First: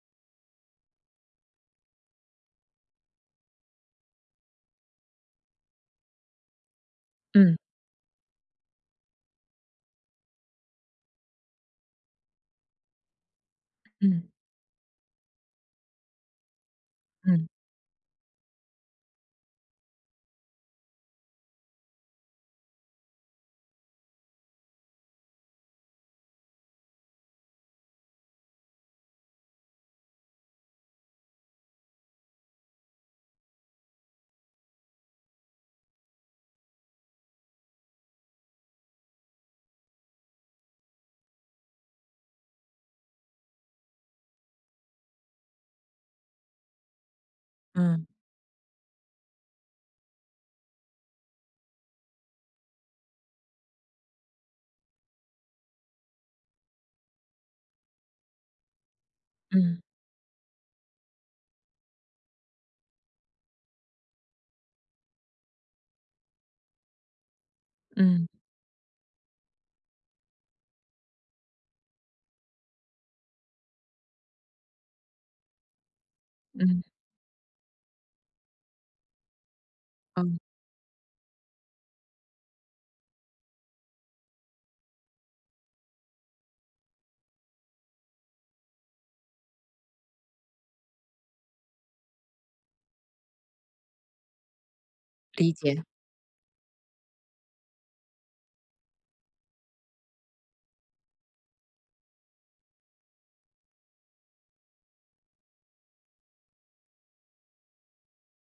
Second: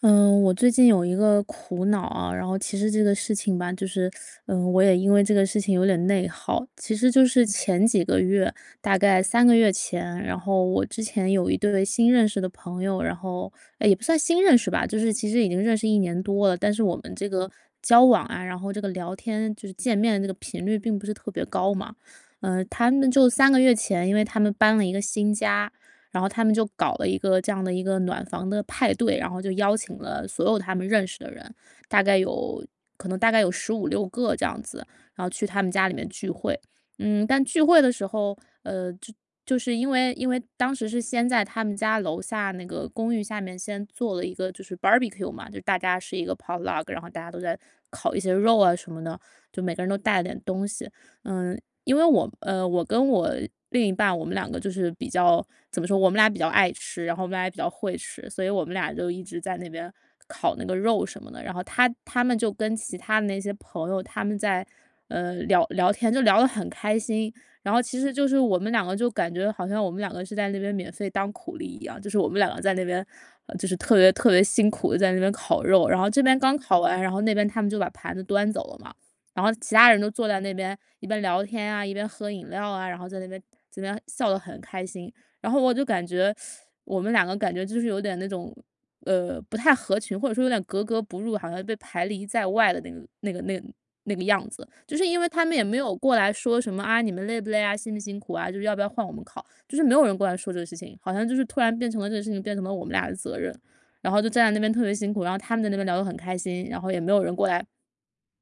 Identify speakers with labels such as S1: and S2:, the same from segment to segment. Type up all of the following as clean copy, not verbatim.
S1: 嗯，我最近有一个苦恼啊，然后其实这个事情吧，就是，我也因为这个事情有点内耗。其实就是
S2: 嗯
S1: 前几个月，大概三个月前，然后我之前有一对新认识的朋友，然后，也不算
S2: 嗯
S1: 新认识吧，就是其实已经认识一年多了，但是我们这
S2: 嗯
S1: 个交往啊，然后这个聊天就是见面的这个频率并不是特别高嘛。他们就三个月前，因为他们搬了一个新家，然后他们就搞了一个这样的一个暖房的派对，然后就邀请了所有他们认识的人，大概有可能大概有十五六个这样子，然后去他们家里面聚会。但聚会的时候，呃，就就是因为当时是先在他们家楼下那个公寓下面先做了一个就是 barbecue 嘛，就大家是一个 potluck，然后大家都在
S2: 嗯
S1: 烤一些肉啊什么的，就每个人都带了点东西。嗯，因为我跟我另一半，我们两个就是比较怎么说，我们俩比较爱吃，然后我们俩也比较会吃，所以我们俩就一直在那
S2: 嗯
S1: 边烤那个肉什么的。然后他们就跟其他的那些朋友，他们在聊聊天，就聊得很开心。然后其实就
S2: 嗯
S1: 是我们两个就感觉好像我们两个是在那边免费当苦力一样，就是我们两个在那边就是特别特别辛苦的在那边烤肉，然后这边刚烤
S2: 嗯。
S1: 完，然后那边他们就把盘子端走了嘛。然后其他人都
S2: 哦，
S1: 坐在那边一边聊天啊，一边喝饮料啊，然后在那边这边笑得很开心。然后我就感觉我们两个感觉就是有点那种不太合群，或者说有点格格不入，好像被排离在外的那个样子。就是因为他
S2: 理
S1: 们也没
S2: 解。
S1: 有过来说什么啊，你们累不累啊，辛不辛苦啊，就是要不要换我们考，就是没有人过来说这个事情，好像就是突然变成了这个事情变成了我们俩的责任。然后就站在那边特别辛苦，然后他们在那边聊得很开心，然后也没有人过来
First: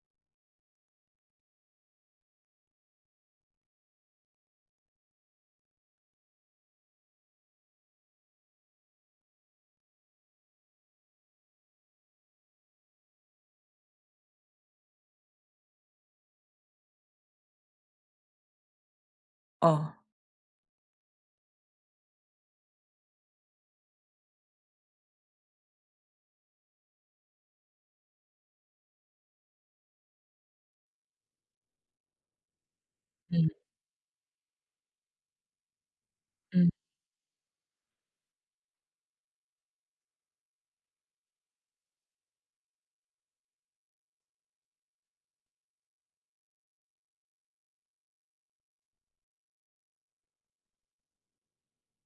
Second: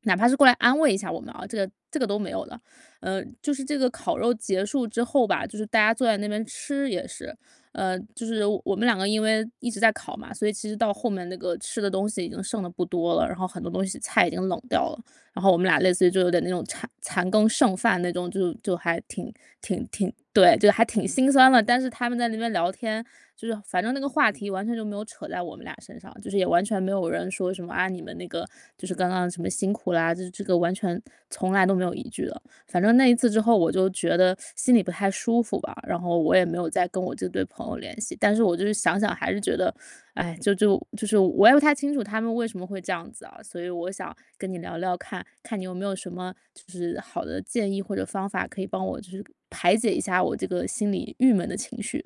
S1: 哪怕是过来安慰一下我们啊，这个都没有的。就是这个烤肉结束之后吧，就是大家坐在那边吃也是，就是我们两个因为一直在烤嘛，所以其实到后面那个吃的东西已经剩的不多了，然后很多东西菜已经冷掉了。然后我们俩类似于就有点那种残羹剩饭那种，就还挺挺
S2: 哦。
S1: 挺对，就还挺心酸了。但是他们在那边聊天，就是反正那个话题完全就没有扯在我们俩身上，就是也完全没有人说什么啊，你们那个就是刚刚什么辛苦啦，就是这个完全从来都没有一句的。反正那一次之后，
S2: 嗯
S1: 我就觉得心里不太舒服吧，然后我也没有
S2: 嗯
S1: 再跟我这对朋友联系。但是我就是想想，还是觉得哎，就是我也不太清楚他们为什么会这样子啊，所以我想跟你聊聊看，看你有没有什么就是好的建议或者方法可以帮我就是排解一下我这个心里郁闷的情绪。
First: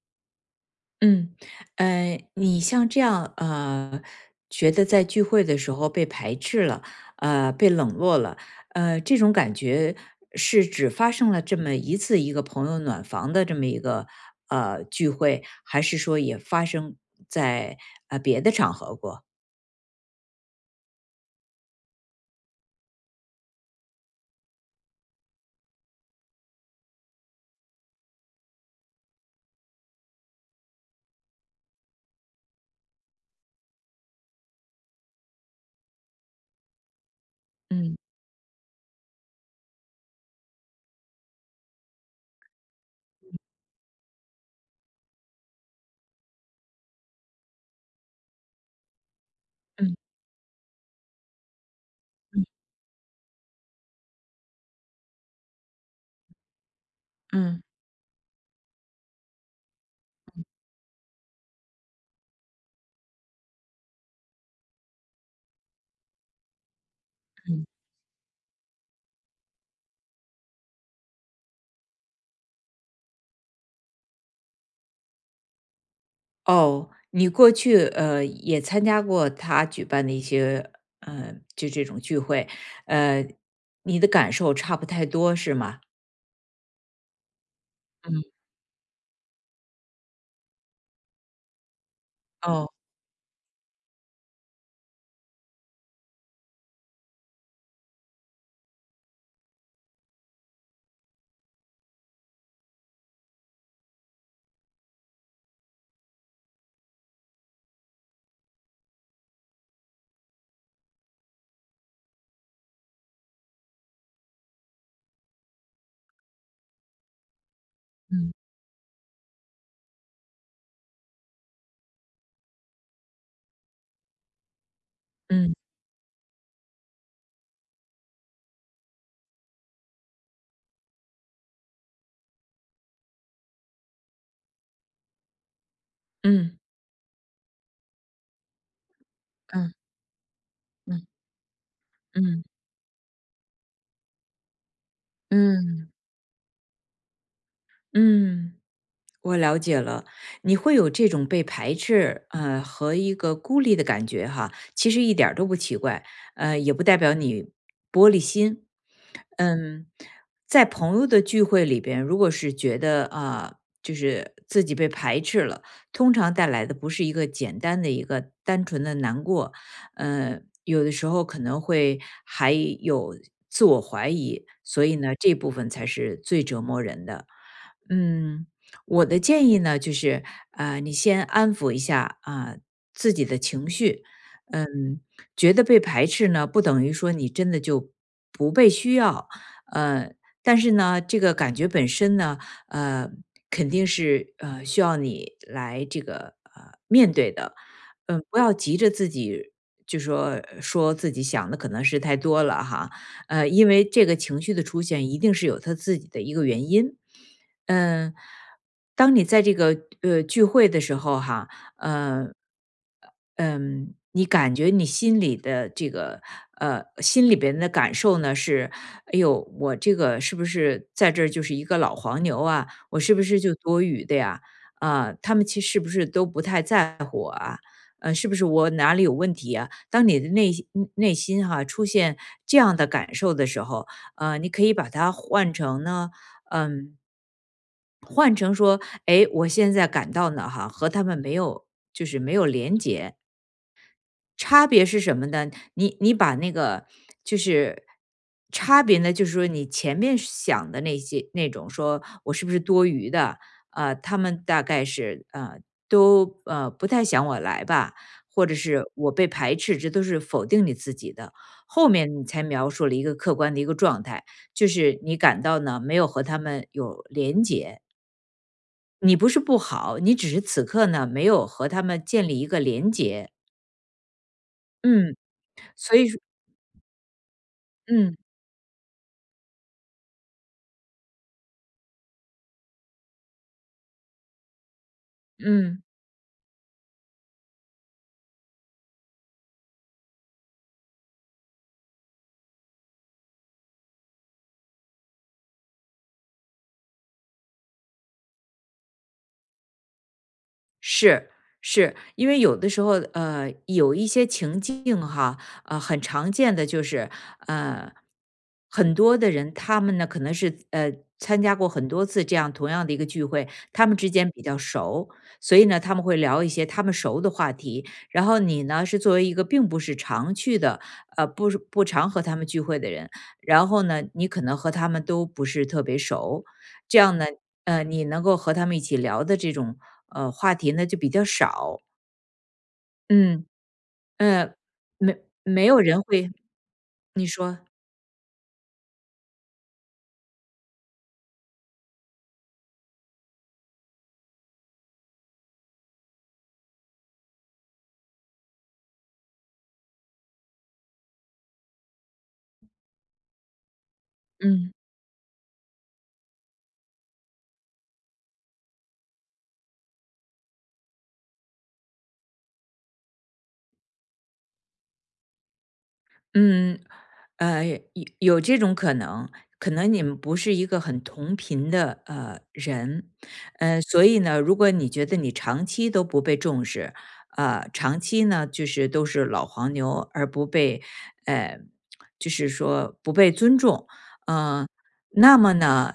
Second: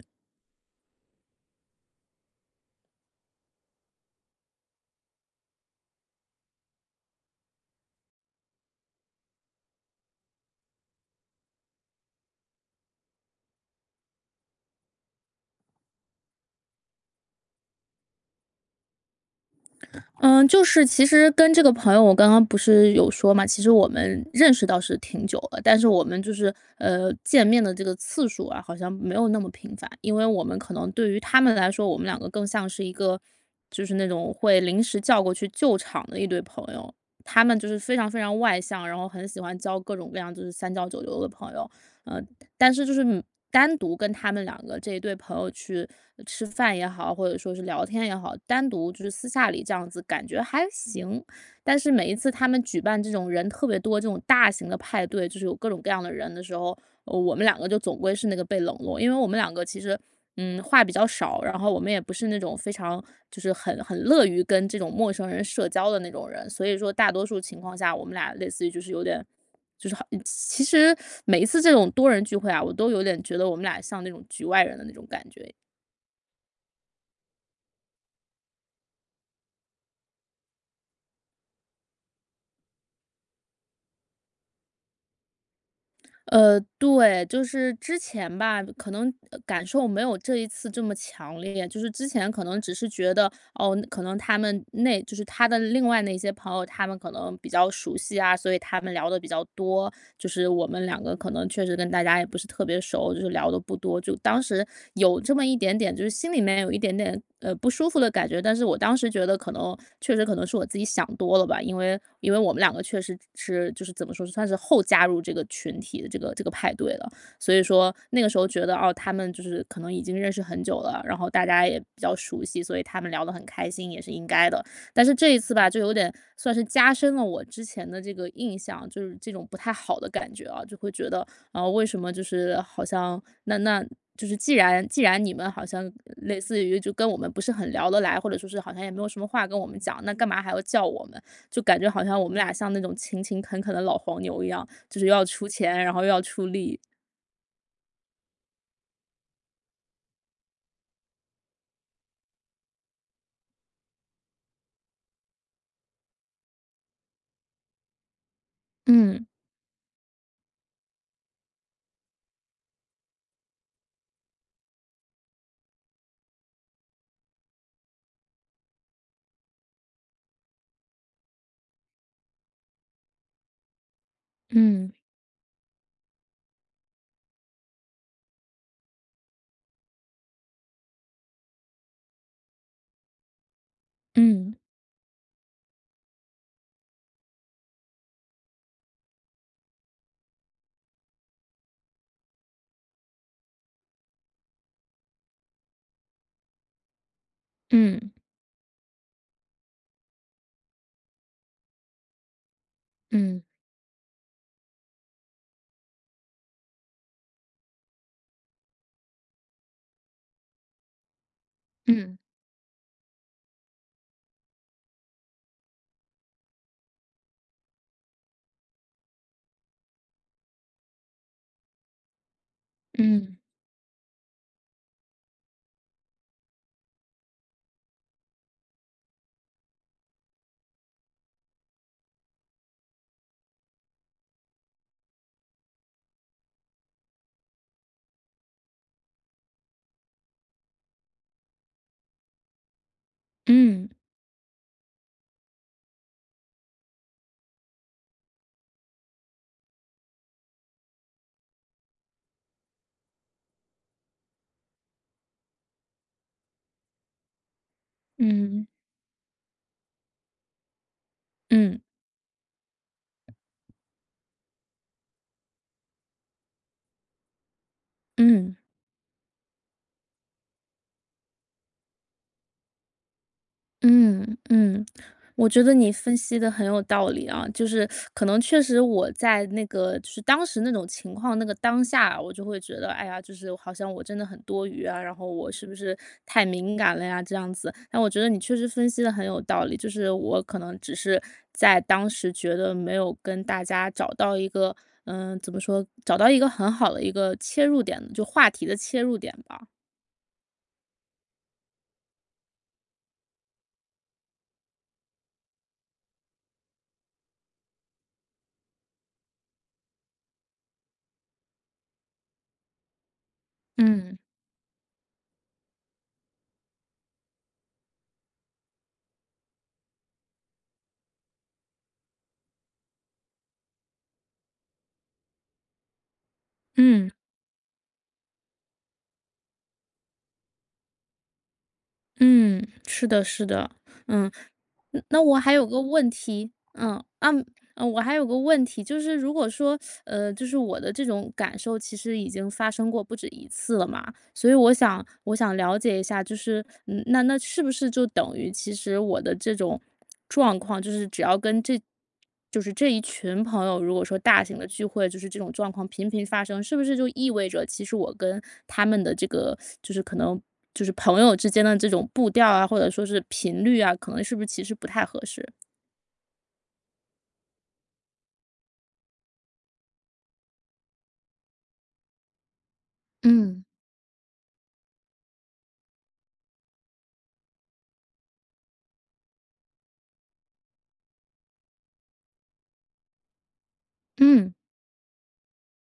S2: 嗯。你像这样，觉得在聚会的时候被排斥了，被冷落了。这种感觉是只发生了这么一次一个朋友暖房的这么一个聚会，还是说也发生在别的场合过？
S1: 嗯，就是其实跟这个朋友，我刚刚不是有说嘛，其实我们认识倒是挺久了，但是我们就是见面的这个次数啊，好像没有那么频繁，因为我们可能对于他们来说，我们两个更像是一个就是那种会临时叫过去救场的一对朋友，他们就是非
S2: 嗯
S1: 常非常外向，然后很喜欢交各种各样就是三教九流的朋友，嗯、但是就是单独跟他们两个这一对朋友去吃饭也好，或者说是聊天也好，单独就是私下里这样子
S2: 嗯
S1: 感觉还行。但是每一次他们举办这种人特别多、这种大型的派对，就是有各种各样的人的时候，我们两
S2: 嗯
S1: 个就总归是那个被冷落，因为我们两个其实。话比较少，然后我们也不是那种非常就是很乐于跟这种陌生人社交的那种人，所以说大多数情
S2: 嗯。
S1: 况下，我们俩类似于就是有点其实每一次这种多人聚会啊，我都有点觉得我们俩像那种局外人的那种感觉。
S2: 哦，你过去也参加过他举办的一些就这种聚会，呃，你的感受差不太多是吗？
S1: 对，就是之
S2: 嗯。
S1: 前吧，可能感受没有这一次这么强烈。就是之前可能
S2: 哦。
S1: 只是觉得，哦，可能他们那就是他的另外那些朋友，他们可能比较熟悉啊，所以他们聊的比较多。就是我们两个可能确实跟大家也不是特别熟，就是聊的不多，就当时有这么一点点，就是心里面有一点点不舒服的感觉，但是我当时觉得可能确实可能是我自己想多了吧，因为我们两个确实是就是怎么说，算是后加入这个群体的这个派对的，所以说那个
S2: 嗯
S1: 时候觉得哦，他们就是可能已经认识很久了，然后大家也比较熟悉，所以他们聊得很开心也是应该的。但是这一
S2: 嗯
S1: 次吧，就有点算是加深了我之前的这个印象，就是这种不太好的感觉啊，就会觉得，啊，为什么就是好像那就是既然你们好像类
S2: 嗯
S1: 似于就跟我们不是很聊得来，或者说是好像也没有什么话跟我
S2: 嗯
S1: 们讲，那干嘛还要叫我们？
S2: 嗯
S1: 就感觉好像我们
S2: 嗯
S1: 俩像那种勤勤恳恳的老黄牛一样，就是又要出钱，
S2: 嗯
S1: 然后又要出力。
S2: 嗯。我了解了，你会有这种被排斥和一个孤立的感觉哈，其实一点儿都不奇怪。也不代表你玻璃心。
S1: 嗯
S2: 嗯。在朋友的聚会里边，如果是觉得啊、就是自己被排斥了，通常带来的不是一个简单的一个单纯的难过，呃，有的时候可能会还有自我怀疑，所
S1: 嗯
S2: 以呢，这部分才是最折磨人的。嗯。我的建议呢，就是，你先安抚一下啊，自己的情绪。
S1: 嗯
S2: 嗯。觉得被排斥呢，不等于说你真的就不被需要。呃，但是呢，这个感觉本身呢，呃，肯定是需要你来这个面对的。
S1: 嗯
S2: 嗯。不要急着自己就说说自己想的可能是太多了哈。
S1: 嗯
S2: 因为这个情绪的出现一定是有它自己的一个原因。嗯。当你在这个聚会的时候哈，
S1: 嗯
S2: 呃嗯，你感觉你心里的这个心里边的感受呢是，哎呦，我这个是不是在这儿就是一个老黄牛啊？我是不
S1: 嗯
S2: 是就多余的呀？啊、他们其实是不是都不太在乎我啊？是不是我哪里有问题啊？当你的内心哈、出现这样的感受的时候，你可以把它换成呢，嗯、换成说，哎，我现在感到呢，哈，和他们没有，就是没有连接。
S1: 嗯
S2: 差别是什么呢？你把那个就是差别呢，就是说你前面想的那些那种，说我是不是多余的？啊，他们大概是都不太想我来吧，或者
S1: 嗯嗯
S2: 是我被排斥，这都是否定你自己的。
S1: 嗯
S2: 后面你才描述了一个客观的一个状态，就是你感到呢没有和他们有连接。
S1: 嗯。
S2: 你不是不好，你只是此刻呢，没有和他们建立一个连接。
S1: 嗯嗯，
S2: 嗯。
S1: 我觉得你
S2: 所以
S1: 分
S2: 说
S1: 析的很有道理啊，就是
S2: 嗯。
S1: 可能确实我在那个就是当时那种情况，那个当下，我就会觉得，哎呀，就是好像我真的很多余啊，然后我是不
S2: 嗯。
S1: 是太敏感了呀，这样子。但我觉得你确实分析的很有道理，就是我可能只是在当时觉得没有跟大家找到一个，怎么说，找到一个很好的一个切入点，就话题的切入点吧。
S2: 是是。因为有的时候，有一些情境哈，很常见的就是，呃，很多的人他们呢可能是参加过很多次这样同样的一个聚会，他们之
S1: 嗯。
S2: 间比较熟，所以呢他们会聊一些他们熟的话题。然后你呢是作为一个并不是常去的，不是不常和他们聚会的人，然后呢你可能和他们都不是特别熟，这
S1: 嗯嗯。
S2: 样呢，你能够和他们一起聊的这种，话题呢就比较少。
S1: 嗯，是的，
S2: 嗯。
S1: 是的，嗯。
S2: 呃，没
S1: 那我还有
S2: 没
S1: 个
S2: 有人
S1: 问
S2: 会。
S1: 题。嗯，
S2: 你
S1: 啊，
S2: 说。
S1: 我还有个问题，就是如果说，就是我的这种感受其实已经发生过不止一次了嘛，所以我想了解一下，就是，那是不是就等于其实我的这种状况，就是只要跟这就是这一群朋友，如果说大型的
S2: 嗯。
S1: 聚会，就是这种状况频频发生，是不是就意味着其实我跟他们的这个就是可能就是朋友之间的这种步调啊，或者说是频率啊，可能是不是其实不太合适？
S2: 嗯，呃，有有这种可能，可能你们不是一个很同频的人。
S1: 嗯
S2: 所以呢，如果你觉得你长期都不被重视，长期呢就是都是老黄牛，而不被呃，就是说不被尊重，
S1: 嗯
S2: 呃，那么呢，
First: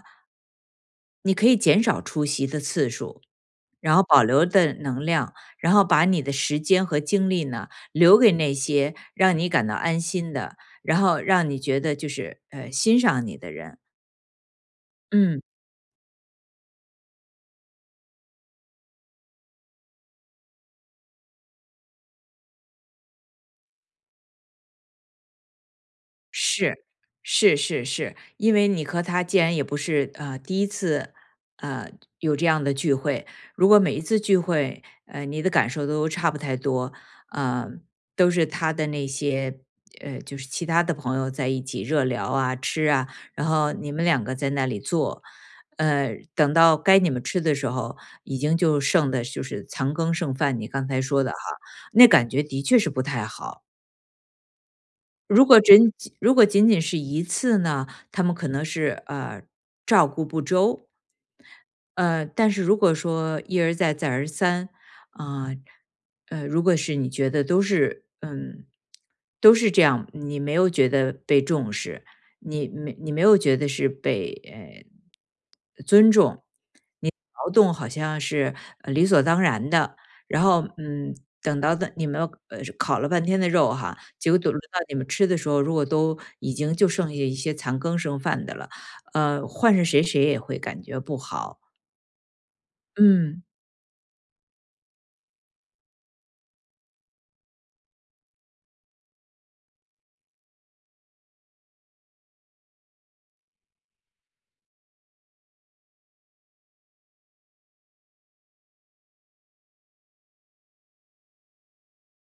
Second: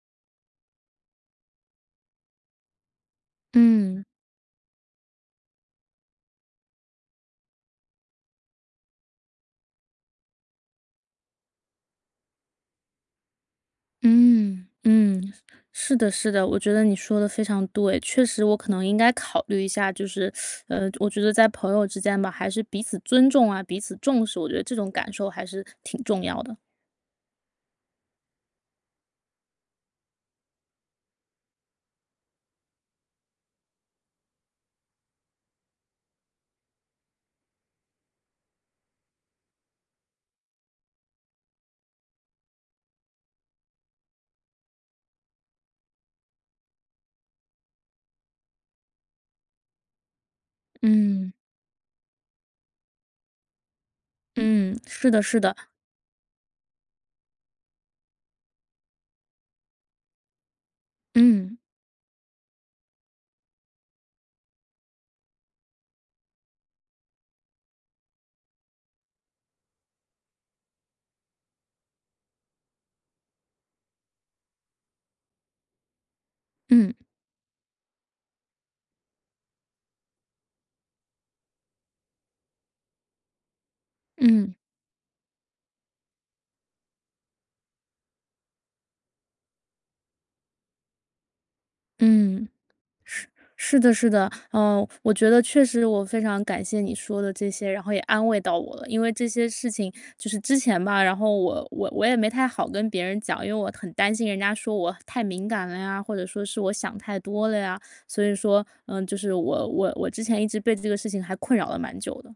S2: 你可以减少出席的次数，然后
S1: 嗯。
S2: 保留的能量，然后把你的时间和精力呢，留给那些让你感到安心的，然后让你觉得就是，欣赏你的人。
S1: 嗯嗯，
S2: 嗯。
S1: 是的，是的，我觉得你说的非常对，确实我可能应该考虑一下，就是，我觉得在朋友之间吧，还是彼此尊重啊，彼此重视，我觉得这种感受还是挺重要的。
S2: 是。是是是。因为你和他既然也不是第一次，呃有这样的聚会，如果每一次聚会，你的感受都差不太多，呃都是他的那些就是其他的朋友在一起热聊啊、吃啊，然后你们两个在那里坐，等到该你们吃的时候，已经就剩的就是残羹剩饭，你刚才说的
S1: 嗯
S2: 哈，那感觉的确是不太好。
S1: 嗯，是的，是
S2: 如
S1: 的，
S2: 果仅如果仅仅是一次呢，他们可能是照顾不周。
S1: 嗯
S2: 但是如果说一而再再而三，啊、如果是你觉得都是都是这样，你没有觉得被重视，你没有觉得是被尊重，
S1: 嗯
S2: 你劳动好像是理所当然的，然后等到的你们烤了半天的肉哈，结果等
S1: 嗯
S2: 轮到你们吃的时候，如果都已经就剩下一些残羹剩饭的了，换是谁谁也会感觉不好。
S1: 嗯。是
S2: 嗯
S1: 是的，是的，嗯，我觉得确实我非常感谢你说的这些，然后也安慰到我了。因为这些事情就是之前吧，然后我也没太好跟别人讲，因为我很担心人家说我太敏感了呀，或者说是我想太多了呀。所以说，就是我之前一直被这个事情还困扰了蛮久的。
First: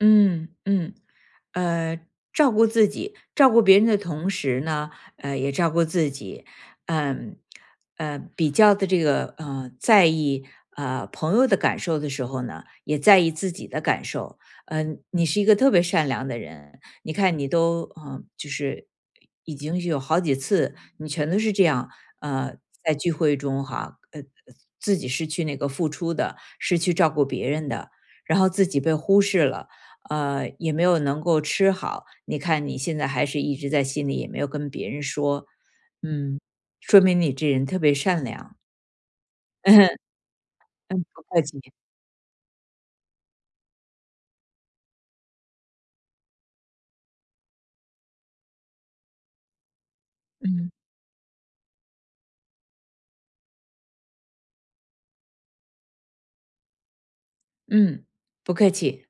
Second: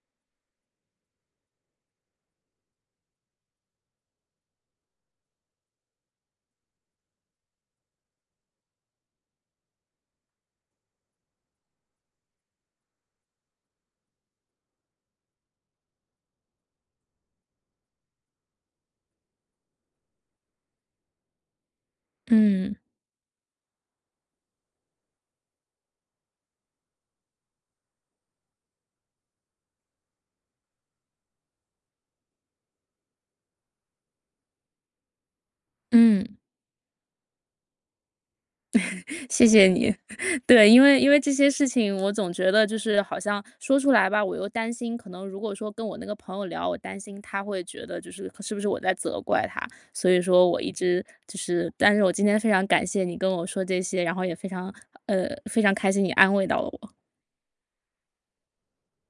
S2: 嗯嗯。呃，照顾自己，照顾别人的同时呢，也照顾自己。嗯。比较的这个在意朋友的感受的时候呢，也在意自己的感受。嗯、你是一个特别善良的人，你看你都就是已经有好几次，你全都是这样，呃，
S1: 嗯
S2: 在聚会中哈，自己是去那个付出的，是去照顾别人的，然后自己被忽视了。也没有能够吃好，你看你现在还是一直在心里，也没有跟别人说。
S1: 嗯。
S2: 嗯，说明你这人特别善良。
S1: 谢谢你。对，因为
S2: 嗯，
S1: 因为
S2: 不
S1: 这
S2: 客
S1: 些
S2: 气。
S1: 事情，我总觉得就是好像说出来吧，我又担心，可能如果说跟我那个朋友聊，我担心他会觉得就是是不是我在责怪他，所以说我一
S2: 嗯
S1: 直就是，但是我今天非常感谢你跟我说这些，然后也非常非常开心你安慰到了我。
S2: 嗯，不客气。